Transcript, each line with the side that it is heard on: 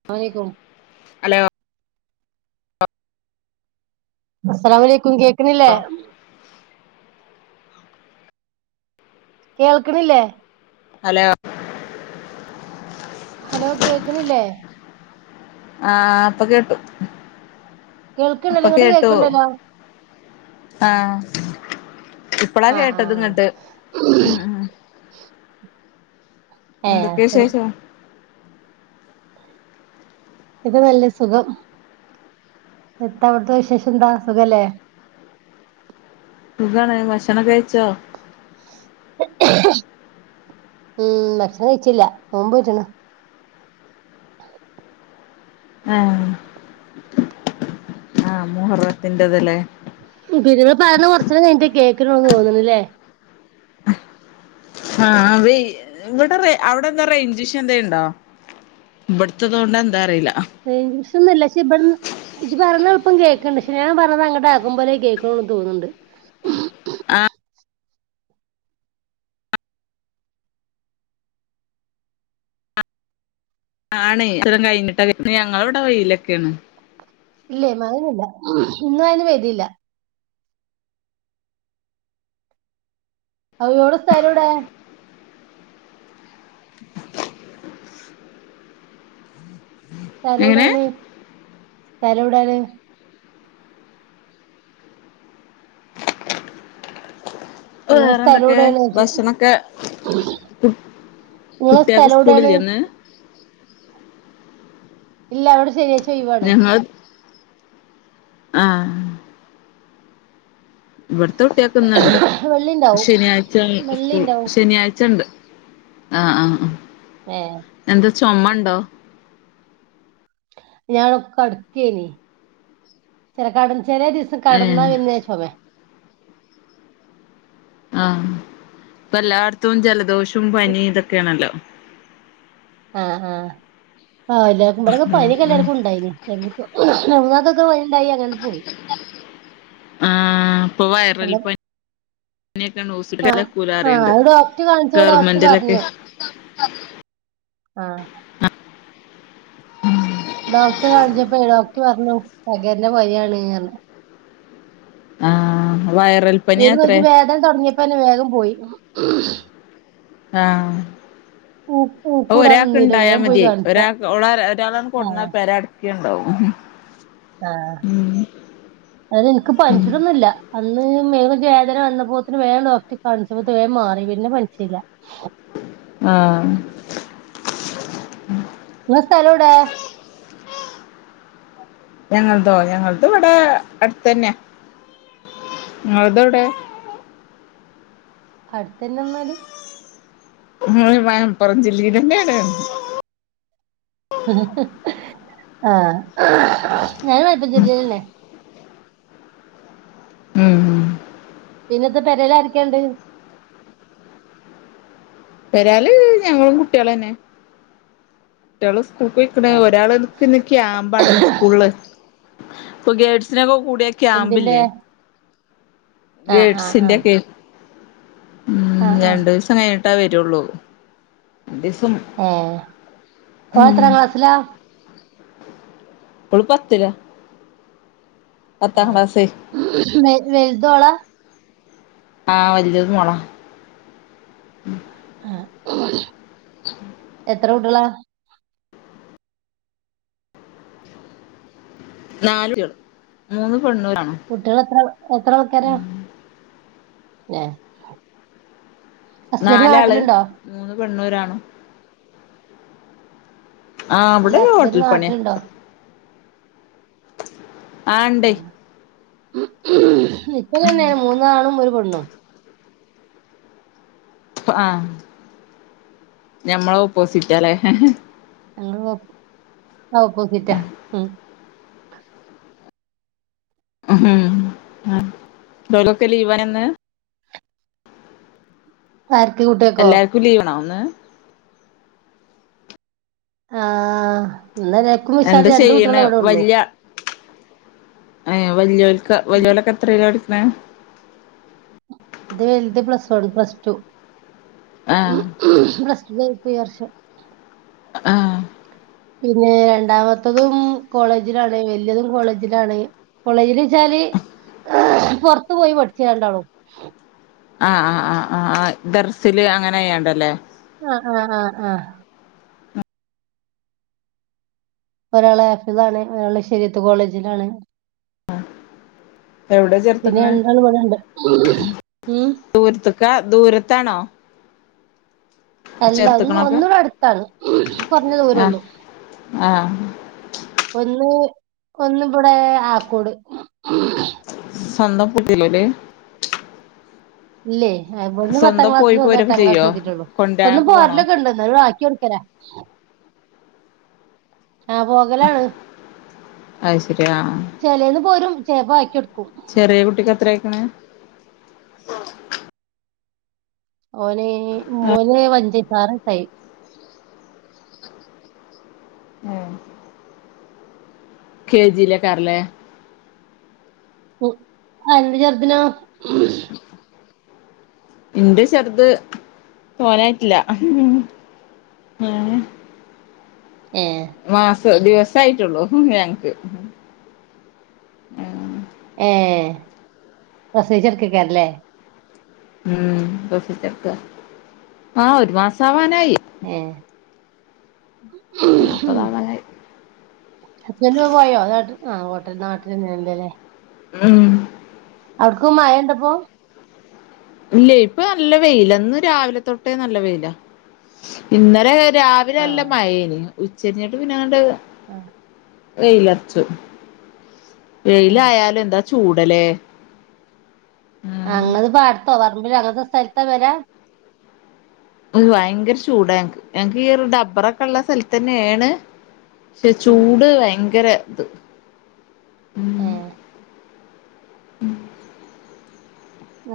right: അസ്സലാമു അലൈക്കും
left: ഹലോ
right: അസ്സലാമു അലൈക്കും കേക് നില്ലേ കേൾക്കണില്ലേ
left: ഹലോ
right: ഹലോ കേക്കണില്ലേ
left: ആ ഇപ്പൊ കേട്ടു ഇപ്പൊ
right: കേൾക്കണ്ടല്ലോങ്ങോട്ട്
left: കേട്ടു
right: കേൾക്കണ്ടല്ലോ
left: ആഹ് ഇപ്പളാ
right: ആ ആ
left: കേട്ടത്
right: ആ.
left: ഇങ്ങട്ട് ഉ ഉ
right: ഏ ആ,
left: എന്തൊക്കെയ
right: ശരി
left: വിശേഷം
right: ഇത് നല്ല സുഖം എത്ത അവിടത്തെ വിശേഷം എന്താ സുഖല്ലേ
left: സുഖണ് ഭഷണം കഴിച്ചോ
right: ഉം ഭക്ഷണം കഴിച്ചില്ല നെൻപ്നോറ്റ് ണ് [unintelligible]
left: ആ മൂഹർത്തിന്റെ ഇത്തിലെ
right: പിനേ ഇങ്ങള് പറയൂനത് കൊറച്ച രം കഴിട്ട് കേക്കണന്ന് തോന്നണില്ലേ
left: ആ ഇവിടെ അവിടെ എന്താ റേഞ്ചിഷയണ്ടോ ഇവിടുത്തത് കൊണ്ട് എന്താ അറിയില്ല
right: റേഞ്ച് ന്നുല്ല [unintelligible] ഇജ്ജ് പറഞ്ഞ ഇപ്പം കേൾക്ക്ണ്ട് പഷെ ഞാൻ പറഞ്ഞത് അങ്ങ്ട് ആക്കും പോലെ കേൾക്ക്ണൂന്ന് തോന്ന്ണ്ട്
left: ആണ് ഇത്തരം കഴിഞ്ഞിട്ടൊക്കെ ഞങ്ങൾടവിടെ വെയിലൊക്കെയാണ്
right: ഇല്ലേ [unintelligible] ഇന്നും അതിന് വരില്ല വിടെ സ്ഥലവിടെ
left: എങ്ങനെ
right: സ്ഥലോടാണ് സ്ഥലം എവിടാണ് നിങ്ങളെ
left: വേറെ
right: സ്ഥലം
left: എന്തൊക്കെ
right: എവിടെയാണ്
left: ഭക്ഷണൊക്കെ
right: നിങ്ങളെ
left: കുട്ടിയക്ക്
right: സ്ഥലം എവിടെയാണ്
left: സ്കൂളില്ലെന്ന്
right: ഇല്ല അവിടെ ശരിയാ ചെയ് വാണ്
left: ആ ഇവി തൊട്ടിയക്കുന്നുണ്ട്
right: വെള്ളി ഉണ്ടാവും
left: ശനിയാഴ്ച
right: വെള്ളി
left: സ്കൂൾ
right: ഉണ്ടാവും
left: ശനിയാഴ്ചണ്ട് ആഹ് ആ ആ
right: ഏ
left: എന്താ ചൊമണ്ടോ
right: ഞാൻ കടക്കേനി ചിലക്കട ചെല ദീസം കടന്നാ
left: ഏഹ്
right: വിന്നെച്ചൊമയാ
left: ആ ഇപ്പ എല്ലായിടത്തും ജലദോഷം റ്റും പനി ഇതൊക്കെയാണല്ലോ
right: ആ ആ ആ എല്ലാവർക്കും ഇടൊക്കെ
left: ഉം
right: പനിക്കെ
left: ഉം
right: എല്ലാർക്കും ഉണ്ടായിനി ക്കക്ക [unintelligible]
left: ആ ഇപ്പൊ
right: എല്ലാം
left: വൈറൽപ്പനീ നൊക്കെ
right: ആ
left: [unintelligible]
right: ആ
left: കൂലാറിയ്ണ്ട്
right: അത് ഡോക്ടർ കാണിച്ചപ്പോ ഡോക്ടർ
left: ഗവർമെന്റിലൊക്കെ
right: പറഞ്ഞു
left: ആ
right: ആ
left: ഉം
right: ഡോക്ടർ കാണിച്ചപ്പോ ഡോക്ടർ പറഞ്ഞു പകരുന്ന പനിയാണ്ന്ന്
left: ആ
right: പേര് കഴിഞ്ഞു വേദന തുടങ്ങിയപ്പോനെ വേഗം പോയി
left: ആ
right: ഊ-
left: അപ്പ
right: ഊക്കൂടാൻ
left: ഒരാൾക്ക്
right: നിന്നില്ല
left: ഇണ്ടായാ
right: വേഗം പോയി
left: മതിയേ
right: കാണിച്ച
left: ഒരാൾക്ക് ഒളാരാ ഒരാളാണ്
right: ആ
left: കൊട്ന്ന പെരാടക്കെണ്ടാവും മ്
right: ആഹ് അയ്ന് ഇൻക്ക് പനിച്ച്ണൊന്നുല്ല അന്ന് ഉം ദേഹം വേദന വന്നപ്പോത്തിന് വേഗം ഡോക്ടറി കാണിച്ചപ്പോത്ത് വേഗം മാറി പിന്നെ പനിച്ചീല്ല
left: ആ
right: നിങ്ങ സ്ഥലൗടേ
left: ഞങ്ങള്തോ ഞങ്ങളത് ഇവിടെ അടുത്തെന്നെ ഇങ്ങൾതൗടെ
right: അടുത്തന്നെന്നാല്
left: മലപ്പുറം ജില്ലീൽന്നെയാണ്
right: ആഹ് ഞാൻ മലപ്പുറജില്ലേല്ലെന്നെ
left: ഉം ഉം
right: പിന്നെ ഇത് പെരേല് ആരൊക്കെണ്ട്
left: പേരെല് ഞങ്ങളും കുട്ടികളെന്നെ കുട്ടികള് സ് കൂൾക്ക് പോയിക്ക്ണ്
right: ആ
left: ഒരാള് നിക്ക് ക്യാംമ്പാണ് സ്കൂളില് ഇപ്പൊ ഗേട്സിനെക്കൊ കൂടിയ ക്യാമ്പ്
right: എന്തിന്റെ
left: ല്ലേ
right: ആ ആ ആ
left: ഗേട്സിന്റെ ഒക്കെ ഉം
right: ആ ആ
left: രണ്ടു ദിവസം കഴിഞ്ഞി ട്ടാ വരുള്ളൂ രണ്ട് ദിവസം
right: ഏ ഓൻ
left: ഉം
right: എത്രാ ക്ലാസിലാ
left: ഓള് പത്തിലാ പത്താം ക്ലാസ്
right: വലുതോളാ
left: ആഹ് വല്യത് മോളാ
right: ആ എത്ര കുട്ടികളാ
left: നല് കുട്ടികളെ മൂന്ന് പെണ്ണും ഒരാണും
right: കുട്ടികൾ എത്ര എത്ര ആൾക്കാരാ
left: ഉം
right: ഏഹ്
left: നാലാള് മൂന്ന് പെണ്ണും ഒരാ ആഹ്
right: അല്ല
left: അവിടെ
right: ഹസ്ബൻഡ്
left: ഹോട്ടൽ പണിയാ
right: നാട്ടിലുണ്ടോ
left: ആ ഇണ്ടേ
right: നിക്കും തന്നെ മൂന്നാണും ഒരു പെണ്ണും
left: ആഹ് ഞമ്മള് ഓപ്പോസിറ്റാല്ലേ
right: ഞങ്ങള് ഓപ്പോ ഓപ്പോസിറ്റാ
left: ഒലോക്കെ ലീവാനിന്ന്
right: ആർക്ക് കുട്ടികക്കോ
left: ഇന്ന്
right: ആഹ് ഇന്ന്‌ എല്ലാർക്കും
left: എന്താ
right: മിശാലേ രണ്ടു
left: ചെയ്യണ്
right: കുട്ടികളെ ഇവിടെ ഉള്ളൂ.
left: വല്യ ഏ വലിയൊള്ക് ക്ക്
right: ഇത്
left: വലിയൊലൊക്കെ എത്ര യിലാ പഠി. [unintelligible]
right: ഇന്റെ വലുത് പ്ലസ് വൺ പ്ലസ് ടു.
left: ആഹ്
right: ഇപ്പ ഈ വർഷം.
left: ആഹ്.
right: പിന്നെ രണ്ടാമത്തതും കോളേജിലാണ് വലിയതും കോളേജിലാണ് കോളേജിൽ വെച്ചാല് പുറത്ത് പോയി പഠിച്ച ര ണ്ടാളും.
left: ആഹ് ആഹ് ആഹ് ആഹ് ആ. ഡ്രാറാസിലു അങ്ങനെ ചെയ്യാറുണ്ട് അല്ലേ
right: ആഹ് ആഹ് ആഹ് ആഹ്. ഒരാളെ ആഫിദ് ആണ് ഒരാള് ഷേ രിയത്ത് കോളേജിലാണ്.
left: എവിടെ
right: പിന്നെ
left: ചേർത്ത്ക്കണേ
right: രണ്ടാള് ഇവിടെ ഉണ്ട് ഉം
left: ദൂരത്ത്ക്കാ ദൂരത്താണോ?
right: അല്ല ഒന്ന്
left: ചേർത്തക്കണൊക്കെ
right: ഒന്നുവിടെ അടുത്താണ് കുറഞ്ഞ
left: ആഹ്
right: ദൂരോള്ളൂ
left: ആഹ്
right: ഒന്ന് ഒന്ന്‌ ഇവിടെ ആക്കോട്.
left: സ്വന്തം കുട്ടിയല്ലേ അത്
right: ഇല്ലേ ഹ് ഒന്ന് പത്താം ക്ലാസിലും ഒന്ന്
left: പോരൊക്കെ
right: എട്ടാം ക്ലസ്
left: ചെയ്യോ
right: എത്തിട്ടുള്ളൂ സ്വന്തം
left: കൊണ്ടരാനൊക്കെ പോണോ
right: പ്പോരല് ഒക്കെ ഉണ്ട് എന്നാലും ചുടുക്കാനെ. ആഹ് പോകലാണ്
left: അത് ശരി ആഹ്
right: ചേലെന്ന് പോരും. [unintelligible]
left: ചെറിയ കുട്ടിക്ക് എത്രയായിക്ക്ണ്. [inaudible]
right: ഓന് ആറുവയസായി.
left: ഏഹ് കെ ജിയിലേക്കാറല്ലേ?
right: ഉം അന്റെ ചെറുതിനോ
left: എന്റെ ചെറുത് തോനായിട്ടില്ല
right: ഏ
left: മാസം ദിവസായിട്ടുള്ളൂ ഞങ്ങക്ക് ആ
right: ഏ പ്രസവിച്ചു കിടക്കുവാണല്ലേ
left: ഉം പ്രസവിച്ച് കിടക്കാ ആഹ ഒരു മാസം ആവാൻ
right: ഏ
left: നാപ്പതാവാനായി
right: ചെല്ലുവാ പോയോ നാട്ടി ആ പോട്ടെ നാട്ടിൽ അന്നെയാല്ലേ
left: ഉം
right: അവിടക്ക് മഴ ഇണ്ടപ്പോ
left: ഇല്ല ഇപ്പൊ നല്ല വെയിലാ ഇന്ന് രാവിലെ തൊട്ടേ നല്ല വെയിലാ ഇന്നലെ രാവിലെ
right: ആ
left: നല്ല മഴേയേനി ഉച്ചരിഞ്ഞിട്ട് പിന്നെ അങ്ങണ്ട്
right: ആ
left: വെയിലടിച്ചു
right: ഏ
left: വെയിലായാലും എന്താ ചൂടല്ലേ ഉം
right: അങ്ങത് പാടത്തോ പറമ്പിലോ അങ്ങനത്തെ സ്ഥലത്താ വരാ
left: ഭയങ്കര ചൂടാ ഞങ്ങക്ക് ഈ ഒരു ഡബറൊക്കെയുള്ള സ്ഥലത്തന്നെയാണ് പക്ഷെ
right: ഉം
left: ചൂട് ഭയങ്കര ഉം
right: ഏ
left: ഉം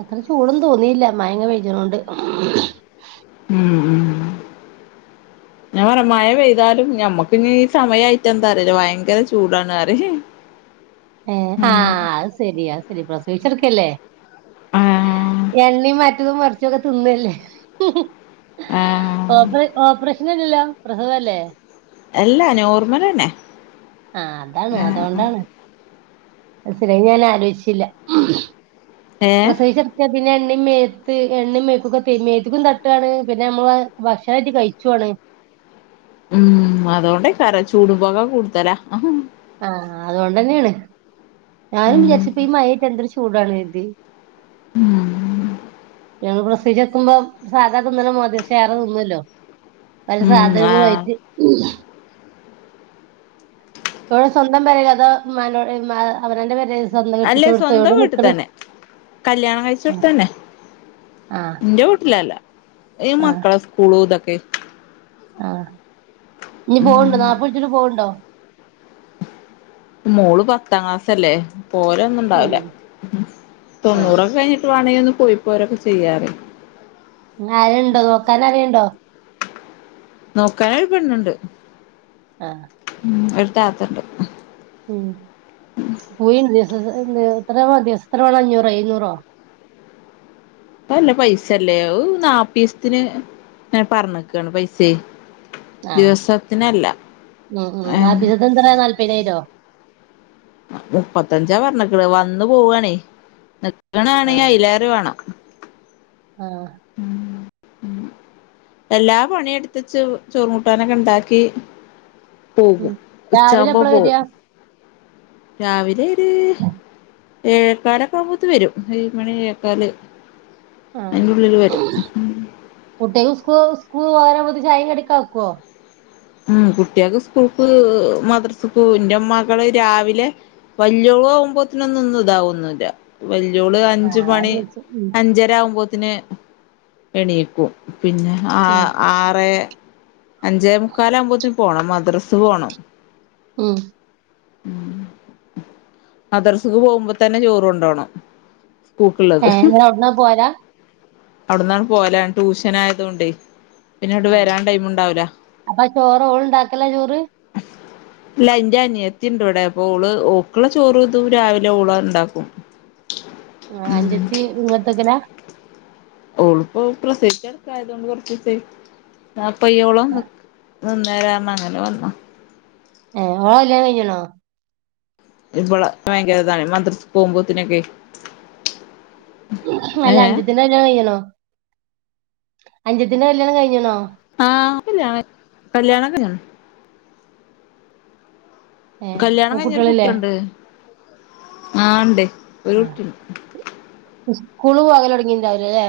right: അത്ര ചൂടൊന്നും തോന്നിയില്ല മഴയിങ്ങനെ പെയ്യിണോണ്ട്
left: ഉം ഉം ഞാൻ പറയ മഴ പെയ്താലും ഞമ്മക്ക് ഈ സമയായിട്ട് എന്താറിയില്ല ഭയങ്കര ചൂടാണ് അറിയ്
right: ഏ ആ അത് ശരി ശരി പ്രസവിച്ച് കിടക്കല്ലേ
left: ആഹ്
right: എണ്ണയും മ മറ്റതും മറിച്ചൊതൊക്കെ തിന്നല്ലേ
left: ആഹ്
right: ഓപ്പ ഓപ്പറേഷൻ അല്ലല്ലോ പ്രസവല്ലേ
left: എല്ലാ നോർമലന്നെ
right: ആ അതാണ് അതുകൊണ്ടാണ് [unintelligible] ഞാൻ ആലോചിച്ചില്ല
left: ഏ
right: പ്രസവിച്ചാ പിന്നെ അതിനെൻ എണ്ണ മേത്ത് എണ്ണയും മേപ്പൊക്കെ തേ മേത്തക്കും തട്ടുവാണ് പിന്നെ നമ്മള് ഭക്ഷണമായിട്ട് കഴിക്കുവാണ്
left: ഉം അതുകൊണ്ടേ കാര ചൂടുപൊക കൂടുതലാ
right: ഹാ അതൊണ്ടെന്നെയാണ് ഞാനും വിചാരിച്ച് ഇപ്പം ഈ മഴയൊക്കെ എന്തൊരു ചൂടാണ് ഉം
left: ഉം
right: ഞങ്ങള് പ്രസവിച്ച് കെടക്കുമ്പോ സാധാ തിന്നല് ഒന്നും അല്ലല്ലോ കുറച്ച് ഏതെ തിന്നുമല്ലോ പല
left: ഉം
right: സാധനങ്ങളും
left: ആഹ്
right: ആയിട്ട് ങ്ങളെ സ്വന്തം പെരെ അതോ ഇമ്മാനോട് ഇമ അവനോന്റെ പെരെ
left: അല്ലെ സ്വന്തവീട്ടിൽ തന്നെ കല്യാണം കഴിച്ച് കൊടുത്തന്നെ
right: ആഹ്
left: ന്റെ വീട്ടില് അല്ല ഈ
right: ആഹ്
left: മക്കളെ സ്കൂളൂ ഇത [unintelligible]
right: ആഹ് ഇനി പോവുണ്ടോ നാപ്പത് വിളിച്ചിട്ട് പോവുണ്ടോ?
left: മോള് പത്താം ക്ലാസ്സല്ലേ? പോവല്
right: ഉം
left: ഒന്നുണ്ടാവിലാ
right: ആഹ്
left: തൊണ്ണൂറൊക്കെ കയിഞ്ഞിട്ട് വാണെങ്കി ഒന്ന് പോയി പോരൊക്കെ ചെയ്യാലേ
right: ആരെണ്ടോ നോക്കാനാരെണ്ടോ?
left: നോക്കാൻ ഒരു പെണ്ണിണ്ട്
right: ആഹ്
left: ഒരു താത്ത ഇണ്ട്
right: ഉം [unintelligible] [unintelligible] ഇത്ര മതിയോ എത്ര വേണം അഞ്ഞൂറോ എഴുന്നൂറോ?
left: പ്പം നല്ല പൈസല്ലേ ഏഹ് നാപ്പിസത്തിന് ഏഹ് പറഞ്ഞിക്ക്ണ് പൈസേ
right: ആ
left: ദിവസത്തിനല്ല
right: ഉം ഉം
left: ഏഹ്
right: [unintelligible] എന്തിരാ നാല്പയിനായിരോ?
left: മുപ്പത്തഞ്ചാ പറഞ്ഞേക്ക്‌ണ് വന്ന് പോവാണേ [unintelligible] [unintelligible] ആണെങ്ങെ
right: ആഹ്
left: അയിലേറെ വേണം
right: ആഹ്
left: ഉം എല്ലാ പണി എടുത്തുവെച്ചു ചോറുകൂട്ടാനൊക്കെ ഇണ്ടാക്കി
right: ഉം രാവിലെ എപ്പളാ വരാ
left: രാവിലൊര് ഏഴെകാല് ഒക്കെ ആവുമ്പോത്ത് വരും ഏഴുമണി ഏഴേകാല്
right: ആഹ്
left: വരും
right: സ്കൂൾ [unintelligible] ത്തേക്കും ചായയും കടിയും ആക്കോ
left: ഉം കുട്ടിയാക്ക് സ്കൂൾപ്പ്‌ മദ്രസക്ക്‌ പോവും ന്റെ മകള് രാവിലെ വല്ല്യോള് ആവുമ്പോത്തേനും യൊന്ന് ഇതാവു ഒന്നുല്ല്യ വല്യോള്
right: ആഹ് അതാ
left: അഞ്ചുമണി
right: ചോയിച്ചെ ഉം
left: അഞ്ചരആവുമ്പോത്തിന് എണീക്കും പിന്നെ ആ
right: ഉം
left: ആറേ അഞ്ചേ മു ക്കാല ആകുമ്പോത്തിന് പോണം മദ്രസ് പോണം
right: ഉം
left: മദ്രസ് ക്ക് പോകുമ്പോ തന്നെ ചോറ്ണ്ടോണം
right: [unintelligible] പോരാ
left: അവിട്ന്നാണ് പോവല ട്യൂഷന് ആയതോണ്ട്
right: ആ അപ്പൊ ചോറ് ഓള്ണ്ടാക്കലാ ചോറ്
left: ല്ല ഇന്റെ അനിയ ത്തിണ്ട് വിടെ അപ്പൊ ഓള് ഓക്കള്ളചോറ് ഇതും രാവിലെ ഒളാണ്ട്ക്കും
right: ആ അഞ്ചത്തി ഇങ്ങത്തക്കര
left: ഓള് പ്പോ പ്രസവിച്ച് കടക്കായതോണ്ട് കൊറച്ചീസേ നാ പ്പയോള് നിക്ക് നിന്നരാ അങ്ങനെ വന്ന
right: ഏ ഓള കല്യാണം കഴിഞ്ഞാണോ
left: ഇപള ഭയങ്കരതാണ് മദ്രസ് പോകുമ്പോത്തിനൊക്കെ
right: അല്ല അഞ്ചത്തിന്റെ കല്യാണം കയിഞ്ഞാണോ അഞ്ചത്തിന്റെ കല്യാണം കഴിഞ്ഞണോ
left: ആ കല്യാണ കല്യാണം കയിഞ്ഞ്ണ്
right: ഏ
left: കല്യാണം കഴിഞ്ഞൊരു
right: കുട്ടികളില്ലേ
left: കുട്ടിയുണ്ട് ആ ണ്ട് ഒരു കുട്ടിണ്ട്
right: സ്കൂള്‌ പോകല് തൊടങ്ങിണ്ടാവൂലലേ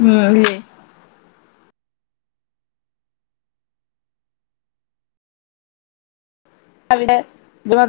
left: ഉം ഇല്ലേ അവിടെ [unintelligible]